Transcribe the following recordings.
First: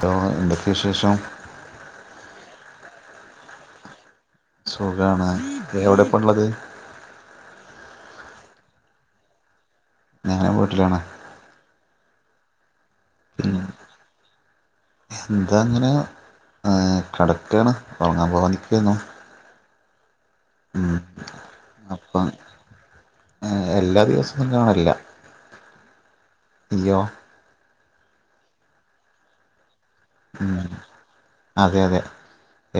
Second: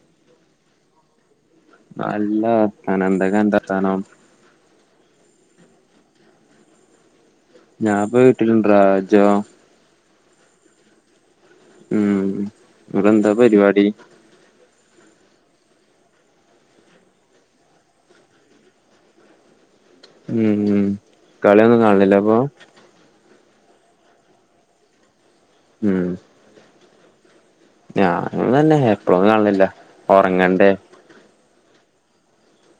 Law, എന്തൊക്കെശേഷം? ല്ലവർത്താനം. എന്തൊക്കെ അന്റെർ ത്താനം? സുഖാണ്. എവിടെപ്പള്ളത്? ഞാപ്പ വീട്ടിലിണ്ട്രാ ജോ? ഞാന് വീട്ട്ലാണ്. മ് ഇങ്ങടെന്താ പരിപാടി? - ന്താ ങ്ങനെ ആ കടക്കാണ്. ഒർ ങ്ങാൻ പോവാൻ നിക്കെന്നു. മ്. കളിയൊന്നും കാണ്ലില്ലേ. അപ്പം അപ്പോ? എല്ലാ ദിവസൊന്നും കാണല്യ. മ്. ഇയ്യോ? ഞാനും തന്നെ എപ്പ്ളും കാണ്ലില്ല. ഉം ഒറങ്ങണ്ടേ. അതെ അതെ.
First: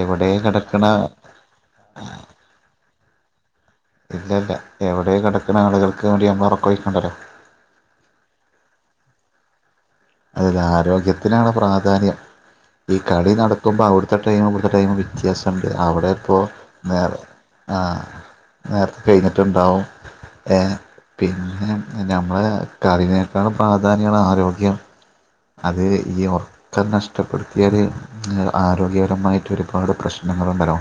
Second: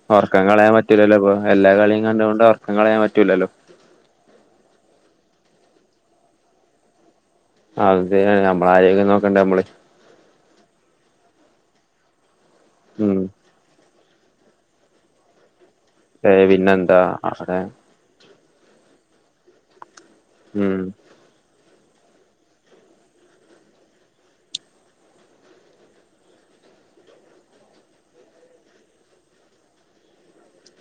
എവിടെ ഒർക്കം കളയാൻ കിടക്കണ പറ്റുലല്ലോ പ്പൊ. എല്ലാ കളിയും കണ്ടുകൊണ്ട് ഒർക്കം കളയാൻ പറ്റൂലല്ലോ. ഇല്ല ഇല്ല. എവിടെ കെടക്ക്ണ. ആളുകൾക്ക് വേണ്ടി നമ്മള് ഒറക്കൊയിക്കണ്ടല്ലോ. അതെ. നമ്മള ആരോഗ്യം നോക്കണ്ടെ അമ്മള്. അതില് ആരോഗ്യത്തിനാണ് പ്രാധാന്യം ഈ ഉം കളി നടക്കുമ്പോ അവിട് ത്തെ ടൈമും ഇവ്ടത്തെ ടൈമും വ്യത്യാസണ്ട്. അവിടെ ഇപ്പോ ഏഹ് പിന്നെന്താ അവിടെ ആ. നേര്ത്തെ കെയിഞ്ഞിട്ടുണ്ടാവും. ഏ ഉം പിന്നെ നമ്മളെ കറിനേകാളും പ്രാധാന്യണ് ആരോഗ്യം. അത് ഈ ഒറക്കം നഷ്ടപ്പെടുത്തിയാല് ആരോഗ്യപരമായിട്ട് ഒരുപാട് പ്രശ്നം ങ്ങളുണ്ടലോ.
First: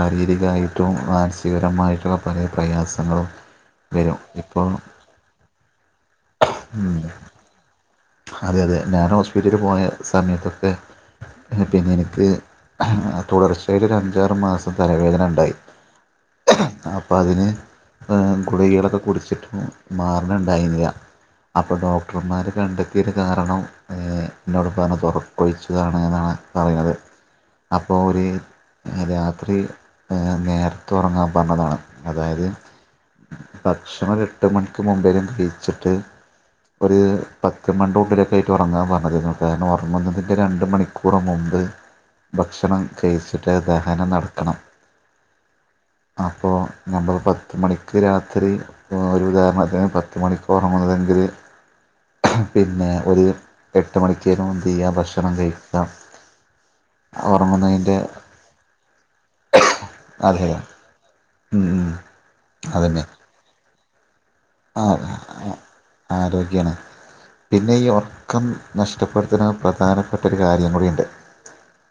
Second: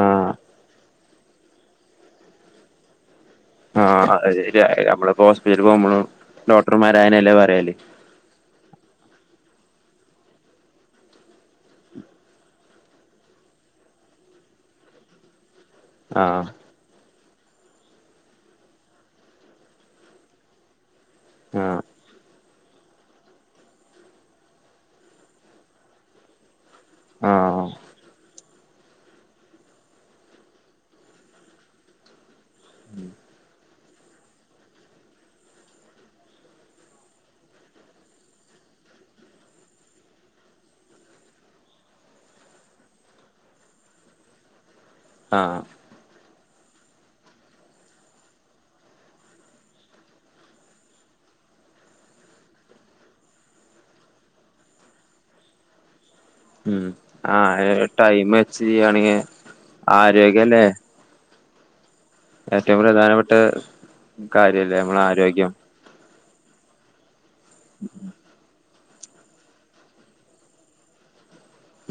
ആഹ് മാൻസികപരമായിട്ടുള്ളപലേ പ്രയാസങ്ങളും ആഹ. വരും ഇപ്പോൾ അസെരി നമ്മള്പ്പോ ഹോസ്പിറ്റല് പോവുമ്പളും ഡോട്ടർ മാരായനല്ലേ പറയല്. അതെ അതെ. ഞാന് ഹോസ്പിറ്റലിൽ പോയ സമയത്തൊക്കെ പിന്നെ എനിക്ക് തുടർച്ചയായിട്ട് ഒരഞ്ചാറ് മാസം തലവേദനണ്ടായി. ആ. പ്പ അതിന് ഗുളികളൊക്കെ കുടിച്ചിട്ട് മാറണുണ്ടായിന്നില. അപ്പൊ ആഹ് ഡോക്ടർമാര് കണ്ട് ത്തിന് കാരണം ഏ ഇന്നോട്പ്പർഞ്ഞ ത് ഒറക്കൊഴിച്ചതാണ്ന്നാണ്. പറിണത്. ആഹ് അപ്പോ ഓര് രാത്രി നേര്ത്തെ ഒർങ്ങാൻ പർഞ്ഞതാണ്. അതായത് ഉം ഭക്ഷണം എട്ട് മണിക്ക് മുമ്പേലും കഴിച്ചിട്ട് ഒരു പത്ത് ചമണ്ടൂട്ടിലൊക്കായിട്ട് ഒറങ്ങാൻ പറഞ്ഞതേര്ന്നു കാരണം ഒർങ്ങുന്നതിൻ്റെ രണ്ട് മണിക്കൂറ് മുമ്പ് ഭക്ഷണം കഴിച്ചിട്ട് അത്‌ ദഹനം നടക്കണം ആ അപ്പോ നമ്മള് പത്ത് മണിക്ക് രാത്രി ഒരു ഉദാഹരണത്തിന് പത്ത് മണിക്ക് ഒർങ്ങുന്നതെങ്കില് പിന്നെ ഒര് എട്ട് മണിക്കേലും ന്തെയ്യ ഭക്ഷണം കഴിക്കാം. ഉം ആ ടൈം വെച്ച് ചെയ്യാണെങ്കി ആരോഗ്യല്ലേ ഉം ഉം ഏറ്റവും പ്രധാനപ്പെട്ട കാര്യല്ലേ ആ നമ്മളെ ആരോഗ്യം ആരോഗ്യമാണ് പിന്നെ ഈ ഒർക്കം നഷ്ടപ്പെടുത്തുന്ന പ്രധാനപ്പെട്ട ഒരു കാര്യം കൂടിണ്ട്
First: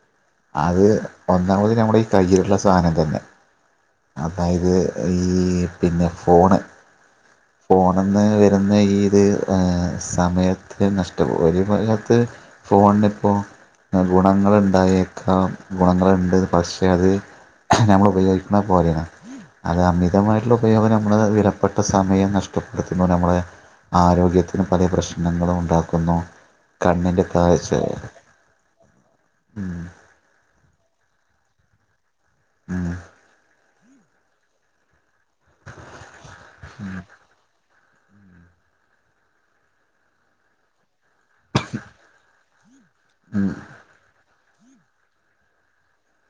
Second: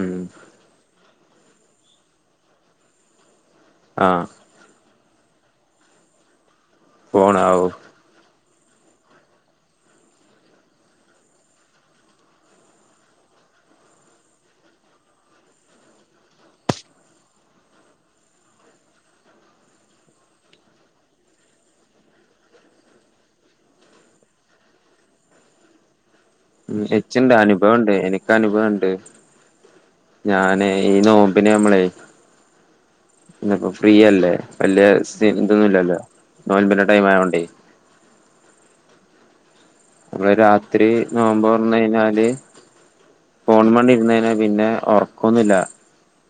ഉം അത് ഒന്നാമത് നമ്മുടെ ഈ കയ്യിലുള്ള സാധനം തന്നെ ആ അതായത് ഈ പിന്നെ ഫോണ് പോണാവൂ ഫോണന്ന് വര് തുന്ന ഈ ഇത് സമയത്തെ നഷ്ട ഒരു ഭാകത്ത് ഫോണിപ്പോൾ ഗുണങ്ങളുണ്ടായേക്കാം ഗുണങ്ങളുണ്ട് പക്ഷേ അത് നമ്മൽ ഉപയോഗിക്കുന്നത് പോലെയാണ് അത് അമിതമായിട്ടുള്ള ഉപയോഗം നമ്മള് വിലപ്പെട്ട സമയം നഷ് ടപ്പെടുത്തുന്നു നമ്മളെ ആരോഗ്യത്തിന് പല പ്രശ്നങ്ങളും ഉണ്ടാക്കുന്നു ഉം കണ്ണിൻ്റെ എച്ച്ണ്ട് കാഴ്ച അനുഭവണ്ട് എനക്ക് അനുഭവണ്ട് ഉം ഞാന് ഈ നോ മ്പിന് നമ്മളെയ് ഉം പിന്നപ്പോ ഫ്രീയല്ലേ വല്ല്യ തെ ഇതൊന്നും ഇല്ലല്ലോ നോൽമ്പിന്റെ ഉം ടൈമായോണ്ടേ നമ്മള് രാത്രി നോമ്പോർന്നയിഞ്ഞാല് ഉം ഫോൺമെണ്ട് ഇരുന്നയ്ഞ്ഞാല് പിന്നെ ഒർക്കൊന്നൂല്ല്യ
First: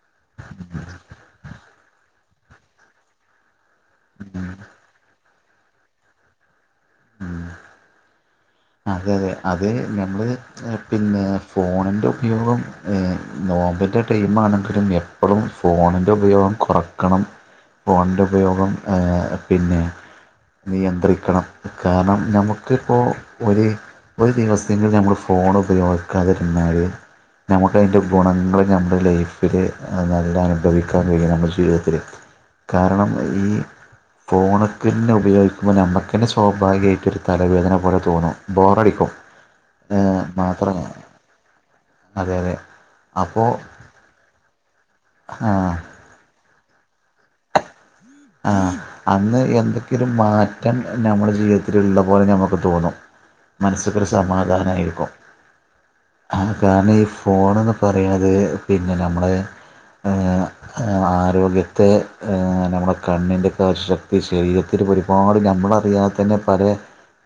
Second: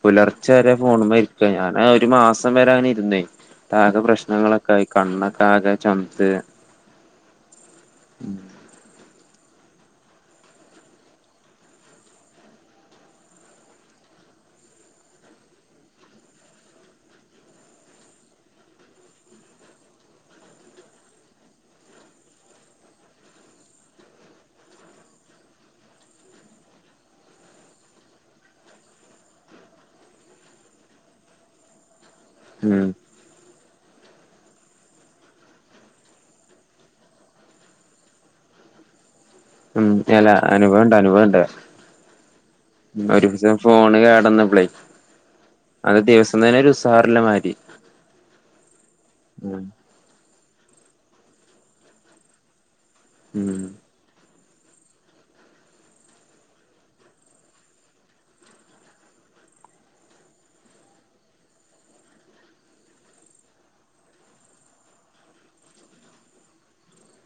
പുലർച്ചെ വരെ ഉം ഫോണ് മ്മെരിക്ക ഞാനാ ഒരു മാസം വരെ അങ്ങന ഇരുന്നേ ക്കാകെ ഉം പ്ര്രശ്നങ്ങളൊക്കൊയി കണ്ണൊക്കെ ആകെ ചൊമച്ച് അതെതെ അത് നഞമ്മള് പിന്നെ ഫോണിന്റെ ഉപയോഗം ഏ നോമ്പിന്റെ ടൈമാണെങ്കിലും എപ്പളും ഫോണിൻ്റെ ഉപയോഗം കൊറയ്ക്കണം ഫോണിന്റെ ഉപയോഗം ഏ പിന്നെ നിയന്ത്രിക്കണം കാരണം നമുക്കിപ്പോ ഒരു ഒരു ദിവസെങ്കിലും നമ്മള് ഫോണ് ഉപയോഗിക്കാതിരുന്നാല് നമുക്ക് അതിന്റെ ഗുണങ്ങള് നമ്മുടെ ലൈഫില് നല്ല അനുഭവിക്കാൻ കഴിയും നമ്മുടെ ജീവിതത്തില് ഉം കാരണം ഈ ഫോണ്ക്ക്ന്നേ ഉപയോഗിക്കുമ്പോനമുക്കന്നെ സ്വാഭാവികമായിട്ടൊരു തലവേദന പോലെ തോന്നും ബോറടിക്കും ഉം എല്ല അനുഭവണ്ട് മാത്രമാണ് അനുഭവണ്ട് അതെ അതെ ഉം ഒരു അപ്പോ ദിവസം ഫോണ് കേടന്നപ്പളയ് ആഹ് അത് ദിവസം തന്നെ ഒരു സാറിള്ള മാരി ആ അന്ന് എന്തെങ്കിലും മാറ്റം നമ്മുടെ ജീവിതത്തിലുള്ള പോലെ നമുക്ക് തോന്നും ഉം മനസ്സക്കൊരു സമാധാനായിരിക്കും ആ കാരണം ഈ ഫോണ്ന്ന് പറയുന്നത് പിന്നെ നമ്മളെ ഏ ആരോഗ്യത്തെ ഏ നമ്മുടെ കണ്ണിന്റക്കെ ശക്തി ശരീരത്തില് ഒരുപാട് നമ്മളറിയാതെ തന്നെ പലെ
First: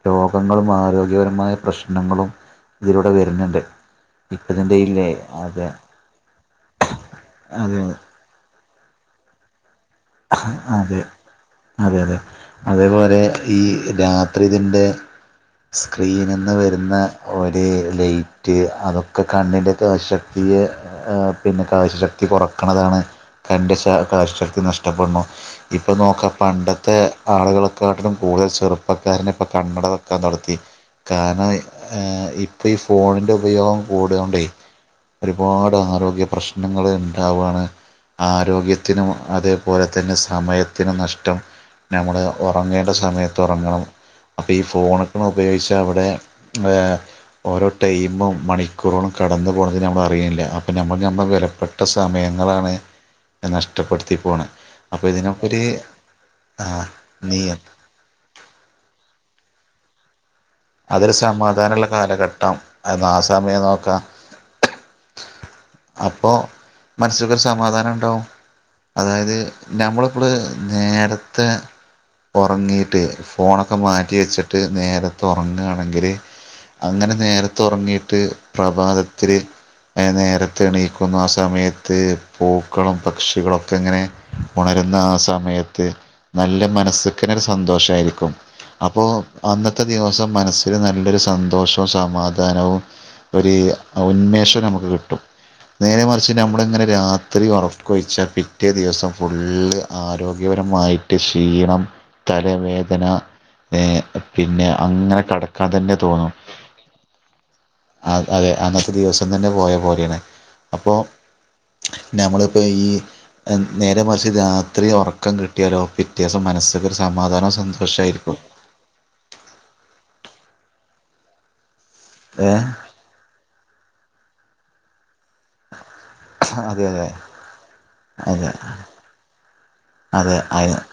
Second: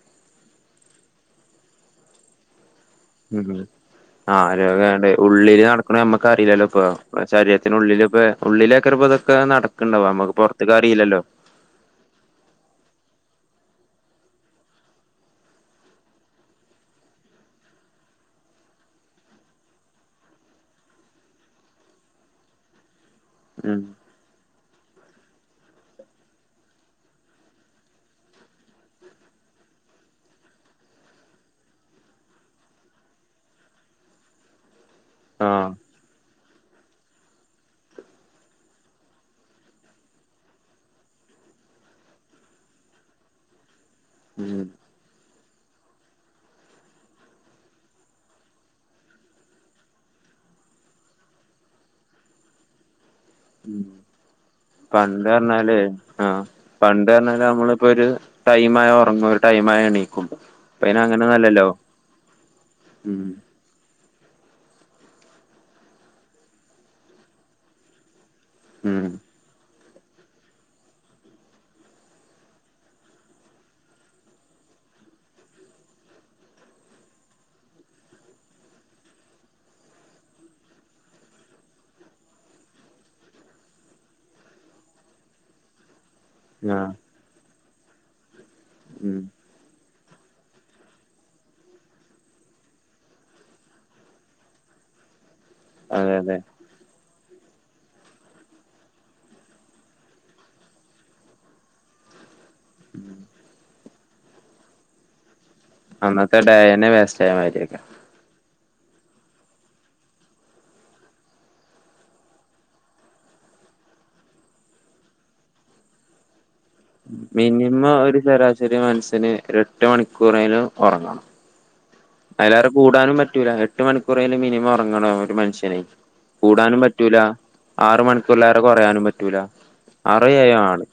രോഗങ്ങളും ആരോഗ്യപരമായ പ്രശ്നങ്ങളും ഇതിലൂടെ വരുന്നുണ്ട് ഇപ്പ ആഹ് ര ഇതിൻ്റെ ഇല്ലേ വേണ്ട ഉള്ളില് അതെ നടക്കണ നമ്മക്ക് അറിയില്ലല്ലോ ഇപ്പൊ അതെ ശരീരത്തിനുള്ളിലിപ്പ ഉള്ളില [unintelligible] നട അതെ അതെ അതെ അതേപോലെ ഈ രാത്രിതിൻ്റെ സ്ക്രീനിന്ന് വരുന്ന ഒരു ലൈറ്റ് അതൊക്കെ കണ്ണിന്റെറെ ഒക്കെ ശക്തി [unintelligible] ഏ പിന്നെ കാഴ്ശശക്തി കുറക്ക്ണതാണ് കണ്ണിന്റെ ഉം കാശ് ശക്തി നഷ്ട റ്റപ്പെടുണു ഇപ്പൊ നോക്ക പണ്ടത്തെ ആളുകളൾക്കാട്ടിലും കൂടുതൽ ചെറുപ്പക്കാരനെ ഇപ്പൾ കണ്ണട വെക്കാൻ തൊടത്തി കാരണം ഇപ്പ ഈ ഫോണിന്റെ ഉപയോഗം കൂടിയോണ്ടെയ് ആഹ് ഒരുപാട് ആരോഗ്യ പ്രശ്നങ്ങള് ഉണ്ടാവാണ് ആരോഗ്യത്തിനും അത് അതുപോലെ തന്നെ സമയത്തിന് നഷ്ടം നമ്മള് ഉറങ്ങേണ്ട സമയത്ത് ഉറങ്ങണം അപ്പൊ ഈ ഉം ഫോണൊക്കൊന്ന് ഉപയോഗിച്ചാ അവിടെ ആ ഓരോ ടൈമും മണിക്കൂറോളം കടന്നു പോകണത് നമ്മൾ അറയിണില്ല അപ്പ ഞമ്മക്ക് ഞമ്മളെ വിലപ്പെട്ട സമയ- ങ്ങളാണ് ഉം നഷ്ടപ്പെടുത്തി പോണ് പണ്ട് പറഞ്ഞാല് ആ പണ്ട് നീ പറഞ്ഞാല് നമ്മളിപ്പോ ഒരു ടൈം ആയ ഉറങ്ങും ഒരു ടൈം ആ- യാ എണീക്കും ഇപ്പ അയിന് അതൊരു അങ്ങനൊന്നല്ലല്ലോ സമാധാനള്ള കാലഘട്ടം അന്ന് ആ ഉം സമയം നോക്കാം അപ്പൊ മനസ്സിൽക്കൊരു സമാധാനം ഉണ്ടാവും ഉം അതായത് നമ്മളിപ്പോള് നേരത്തെ ഉറങ്ങീട്ട് ഫോണൊക്കെ മാറ്റി വെച്ചിട്ട് നേരത്തെ ഉറങ്ങുകയാണെങ്കില് അങ്ങനെ നേരത്തെ ഉറങ്ങിയിട്ട് പ്രഭാതത്തില് നേരത്തെ എണീക്കുന്ന ആ സമയത്ത് പൂക്കളും പക്ഷികളൊക്കെ ഇങ്ങനെ ഉണര- ന്ന ആ സമയത്ത് നല്ല ആഹ് മനസ്സ്ക്കെന്നെ ഒരു സന്തോഷായിരിക്കും അപ്പോ ഉം അന്ന ത്തെ ദിവസം മനസ്സിൽ നല്ലൊരു സന്തോഷവും സമാധാനവും ഒരു ഉന്മേഷും നമുക്ക് കിട്ടും നേരെ അതെ മറിച്ച് അതെ നമ്മളിങ്ങനെ രാ- ത്രി ഉറക്കൊഴിച്ചാൽ പിറ്റേ ദിവസം ഫുള്ള് ആരോഗ്യപരമായിട്ട് ക്ഷീണം തലവേദന ഏ പിന്നെ അങ്ങനെ കട ക്കാൻ തന്നെ തോന്നും അന്നത്തെ ഡേയന്നെ വേസ്റ്റ് ആയ മാതിരിയൊക്കെ അ അതെ അന്നത്തെ ദിവസം തന്നെ പോയ പോലെണ് അപ്പോ നമ്മളിപ്പോൾ ഈ നേരെ മറിച്ച് രാത്രി ഉറക്കം കിട്ടിയാലോ പിറ്റേസം മനസ്സ് മിനിമം ഒരു ശരാശരി മൻസ്സന് എട്ട് മണിക്കൂറെങ്കിലും ഉറങ്ങണം ഏ അതിലേറെ കൂടാനും പറ്റൂല എട്ട് മണിക്കൂറെലും മിനിമം ഉറങ്ങണം ഒരു മനുഷ്യന് കൂടാനും അതെ അതെ പറ്റൂല ആറ് മണിക്കൂറിലേറെ കുറയാനും പറ്റൂല ആറോ അതെ ഏഴോ അത് ആണ്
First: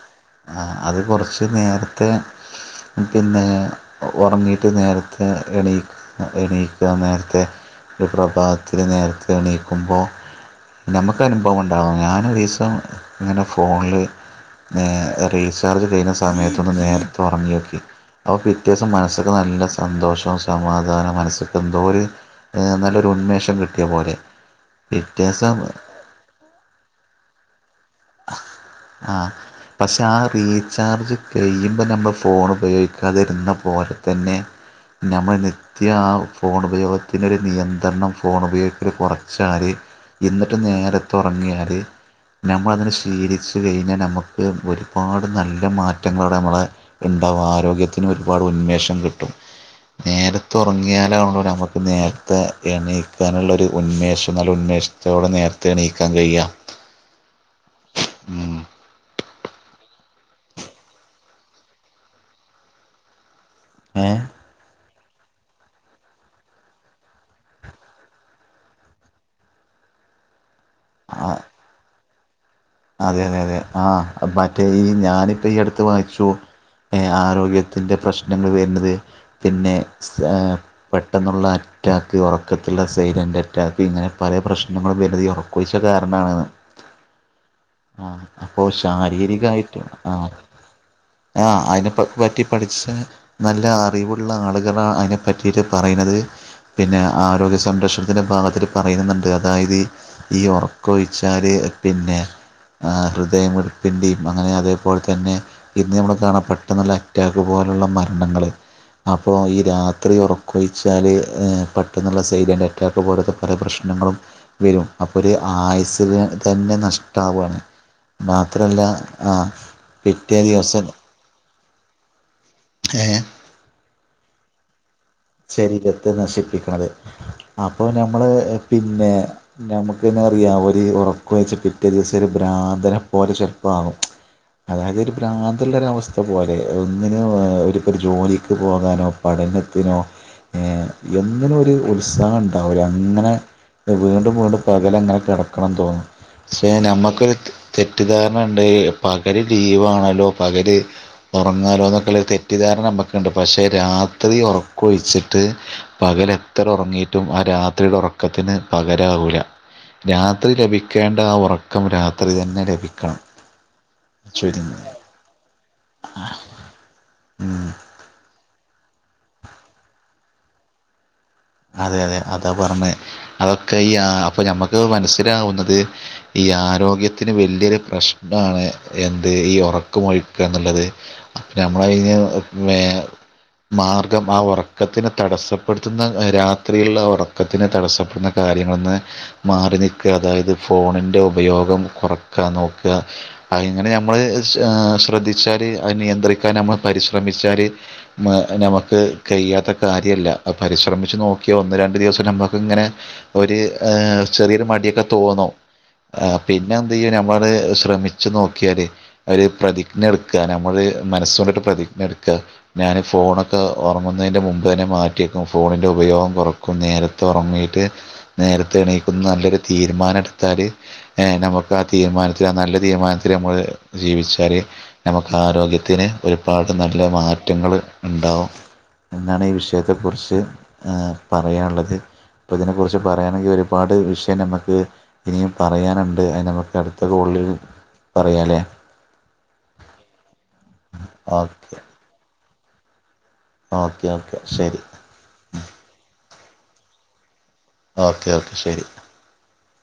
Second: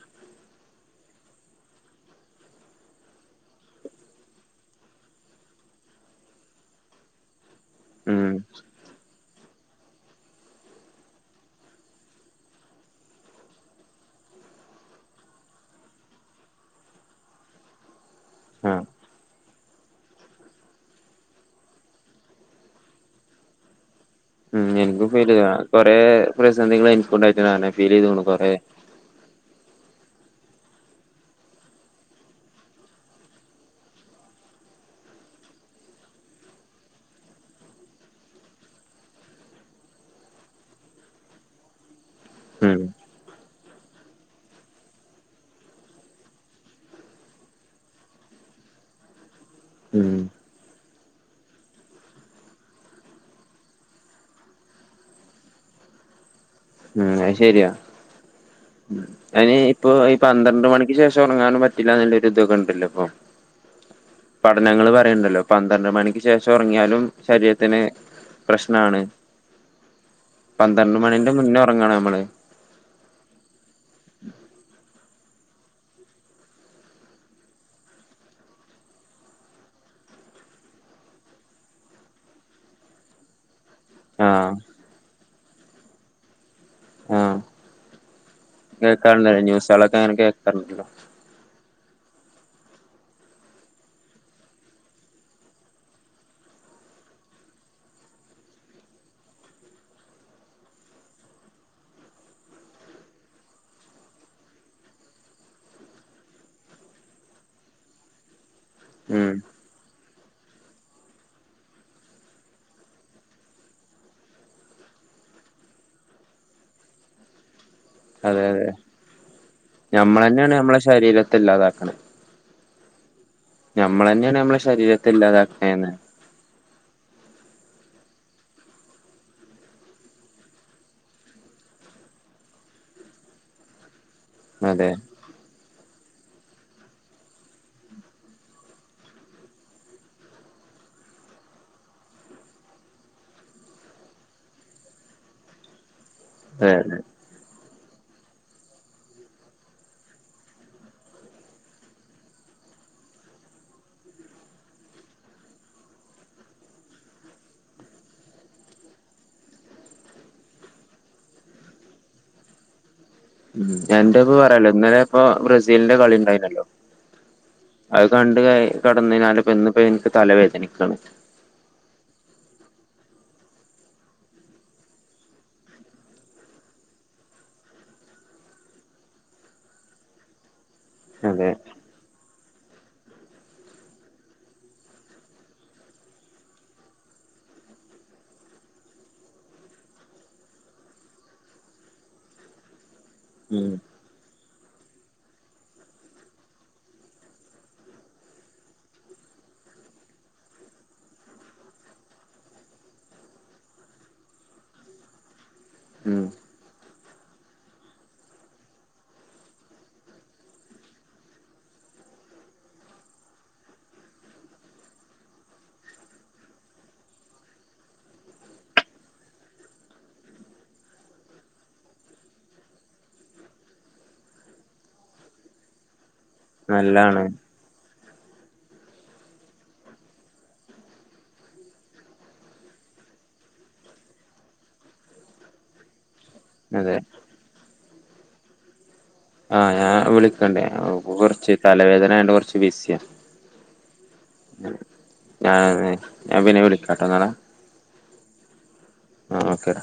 അത് കുറച്ച് നേരത്തെ പിന്നെ ഉറങ്ങീയിട്ട് നേരത്തെ എണീ എണീക്കുക നേരത്തെ ഒരു ഉം പ്രഭാതത്തില് നേരത്തെ എണീക്കുമ്പോ നമ്മക്ക് അനുഭവംണ്ട് ഞാൻ ഒരീസം ഇങ്ങനെ ഫോണിൽ എ റീചാർജ് ചെയ്യുന്ന സമയത്തൊന്ന് നേരത്തെ ഉറങ്ങി നോക്കി അപ്പം ആഹ് പിറ്റേസം മനസ്ക്ക് നല്ല സന്തോഷവും സമാധാനം മനസ്സ്ക്ക് എന്തോ ഒരു നല്ലൊരു ഉന്മേഷം കിട്ടിയ പോലെ ഉം എനിക്കും പിറ്റേ ഫീൽ ദിവസം ചെയ്ത് കൊറെ പ്രതിസന്ധികൾ എനിക്കും ഉണ്ടായിട്ട്ണ്ടങ്ങനെ ഫീല് ചയ്തുക്ക്ണ് കൊറേ ആഹ് പക്ഷെ ആ റീചാർജ് കഴിയുമ്പോ നമ്മൾ ഫോൺ ഉപയോഗിക്കാതിരുന്ന പോലെ തന്നെ നമ്മൾ നിത്യ ആ ഫോണുപയോഗത്തിനൊരു നിയന്ത്രണം ഫോണുപയോഗത്തിൽ കുറച്ചാല് എന്നിട്ട് നേരത്തുറങ്ങിയാല് ഉം നമ്മളതിന് തിരിച്ച് കഴിഞ്ഞാൽ നമുക്ക് ഒരുപാട് നല്ല മാറ്റങ്ങളാണ് നമ്മളെ ഉണ്ടാവ ആരോഗ്യത്തിന് ഒരു ഒരുപാട് ഉന്മേഷം കിട്ടും ഉം നേരത്തെ ഉറങ്ങിയാലാണല്ലോ നമുക്ക് നേരത്തെ എണീക്കാനുള്ള ഒരു ഉന്മേഷം നല്ല ഉൻ - മേശത്തോടെ നേരത്തെ എണീ ക്കാൻ കഴിയ ഉം അത് ശരിയാ അയിന് ഇപ്പൊ ഈ പന്ത്രണ്ട് മണിക്ക് ശേഷം ഉറങ്ങാനും പറ്റില്ല എന്നുള്ളൊരു ഇതക്ക ഉണ്ടല്ലോ ഇപ്പൊ ഏഹ് പഠനങ്ങള് പറ- യ്ണ്ടല്ലോ പന്ത്രണ്ട് മണിക്ക് ശേഷം ഉറങ്ങിയാലും ശരീരത്തിന് പ്രശ്നാണ് [inaudible] പന്ത്രണ്ട് ആ മണിന്റെ മുന്നേ ഒറങ്ങണം നമ്മള് അതെ അതെ അതെ ആ മറ്റേ ഈ ഞാനിപ്പ ഈ അടുത്ത് വായിച്ചു ആരോഗ്യത്തിന്റെ പ്രശ്നങ്ങൾ വരുന്നത് പിന്നെ ഏഹ് പെട്ടെന്നുള്ള റ്റാക്ക് ഉറക്കത്തിലുള്ള സൈലന്റ് മറ്റ ഇങ്ങനെ പല ആഹ് പ്രശ്നങ്ങളും വലുത ഉറക്കയിച്ച കാരണമാെന്ന് ആ ആ അപ്പൊ ശാരീരികമായിട്ടും ന്യൂസുകളൊക്കെ ആ അങ്ങനെ കേൾക്കാറുണ്ടല്ലോ ആ അതി പറ്റി പഠിച്ച നല്ല അറിവുള്ള ആളുകളാണ് അതിനെപ്പറ്റിയിട്ട് പറയുന്നത് പിന്നെ ആരോഗ്യ സംരക്ഷണത്തിന്റെ ഭാഗത്തിൽ പറയുന്നുണ്ട് അതായത് ഈ ഉറക്കം ഒഴിച്ചാല് പിന്നെ ഹൃദയം വെപ്പിന്റെയും അങ്ങനെ അതേപോലെ തന്നെ ഇന്ന് നമ്മൾ കാണാൻ പെട്ടുള്ള അക്റ്റാക്ക് പോ പോലുള്ള മരണങ്ങൾ ഉം അപ്പോൾ ഈ രാത്രി ഉറക്ക കൊഴിച്ചാൽ പെട്ടെന്നുള്ള സൈഡിൻ്റെ അറ്റാക്ക് പോലത്തെ കുറെ പ്രശ്നങ്ങളും വരും അപ്പോ ഒരു ആയുസില് തന്നെ നഷ്ടവാണ് അതെ അതെ നഞമ്മൾ പിറ്റേ തന്നെയാണ് മ്മളെ ദിവസം ശരീരത്തെ ഇല്ലാതാക്കണ ഏഹ് നമ്മളന്നെയാണ് നമ്മളെ ശരീരം ശരീരത്തെ നശിപ്പിക്കണത് അപ്പോ നമ്മൾ പിന്നെ നമുക്ക്ന്നെ അറിയാം ഒരു ഉറക്കയിച്ച പിറ്റേ ദിവസം [unintelligible] [unintelligible] അതെ അതായദ് രു പ്രാന്ത ത്തുള്ളൊരവസ്ഥ പോലെ ഒന്നിനന് ഒരുപ്പ ജോലിക്ക് പോകാനോ പഠനത്തിനോ ഏഹ് എങ്ങനെ ഒരു ഉത്സാഹം ഉണ്ടാവല ഇങ്ങനെ വീണ്ടും വീണ്ടും പകല അങ്ങനെ കിടക്കണം തോന്നുന്നു പക്ഷേ അതെ നമ്മക്കൊരു തെറ്റിദ്ധാരണ ഉണ്ട പകല് ലീവാണല്ലോ പകര് ഉറങ്ങാലോ എന്നൊക്കെ തെറ്റിദ്ധാരണ നമുക്കുണ്ട് പക്ഷെ രാത്രി ഉറ കൊ ഒഴിച്ചിട്ട് പകല എത്ര ഉറങ്ങിട്ടും ആ രാത്രിയുടെ ഉറക്കത്തിന് പകറവൂല രാത്രി ലഭിക്കേണ്ട ആ ഉറക്കം രാത്രി തന്നെ ലഭി ഉം എന്റെപ്പ പറയാലോ ഇന്നലെ ഇപ്പൊ ബ്രസീലിന്റെ കളി ഉണ്ടായിനല്ലോ ഉം അത് കണ്ട് ക കടന്നതിനാല പ ഇന്നപ്പോ എനിക്ക് തല വേദനിക്കണ് അതെ അതെ അതാ പറഞ്ഞത് അതൊക്കെ ഈ അപ്പൊ ഞമ്മക്ക് മനസ്സിലാവുന്നത് ഈ ഈ ആരോഗ്യത്തിന് വലിയൊരു പ്രശ്നമാണ് എന്ത് ഈ ഉറക്കുമൊഴിക്കുക എന്നുള്ളത് അ അതെ നമ്മളതി മാർഗം ആ ഉറക്കത്തിനെ തടസ്സപ്പെടുത്തുന്ന രാത്രിയുള്ള ഉറക്കത്തിന് തടസ്സപ്പെടുന്ന കാര്യങ്ങളൊന്ന് മാറി നിൽക്കുക അതായത് ഫോണി ഉപയോഗം കുറക്ക നോക ഉം ഇങ്ങനെ നമ്മൾ ക്ഷ ശ്രദ്ധിച്ചാല് അത് നിയന്ത്രിക്കാൻ നമ്മൾ പരിശ്രമിച്ചാല് നമുക്ക് കൈ ചെയ്യാത്ത കാര്യമല്ല അഹ് പരിശ്ര ച്ച് നോക്കിയോ ഒന്ന് രണ്ടു ദിവസം നമ്മുക്ക് ഇങ്ങനെ ഒരു ഏഹ് ചെറിയൊരു മടിയൊക്കെ തോന്നോ ആ ഉം പിന്നെ ചെയ നമ്മളള് ശ്രമിച്ചു നോക്കിയാല് ഒരുര് പ്രതിജ്ഞ എടുക്കാ നമ്മള് മനസ്സ കൊണ്ടിട്ട് പ്രതി എടുക ഞാൻ ഫോണൊക്കെ ഓർങുന്നതിൻ്റെ മുമ്പ് തന്നെ മാറ്റിയേക്കും ഫോണിൻ്റെ ഉപയോഗം കുറക്കും നേരത്തെ ഉറങ്ങിയിട്ട് നേരത്തെ എണീക്കുന്ന നല്ലൊരു തീരുമാനം എടുത്താൽ നമുക്ക് ആ തീരുമാനത്തിൽ ആ നല്ല തീരുമാനത്തിൽ നമ്മള് ജീവിച്ചാല് നമുക്ക് ആരോഗ്യത്തിന് ഒരുപാട് നല്ല നല്ലാണ് മാറ്റങ്ങൾ ഉണ്ടാവും എന്നാണ് ഈ വിഷയത്തെക്കുറിച്ച് പറയാനുള്ളത് അപ്പൊ ഇതിനെ കുറിച്ച് പറയയാണെങ്കിൽ ഒരുപാട് വിഷയം നമുക്ക് ഇനിയും പറയാനുണ്ട് ണ്ട് അ നമുക്ക് അതെ അടുത്ത കോള്ളിൽ പറയാല്ലേ ആഹ് ഞാൻ വിളിക്കണ്ടേ കുറച്ച് തലവേദനണ്ട് കുറച്ച് വിസിയ ഓക്കേ ഓക്കെ ശരി ഞാ പിന്നെ വിളാട്ടോ എന്നാെ ഓക്കെ ഓക്കേ ശരി ഓക്കെടാ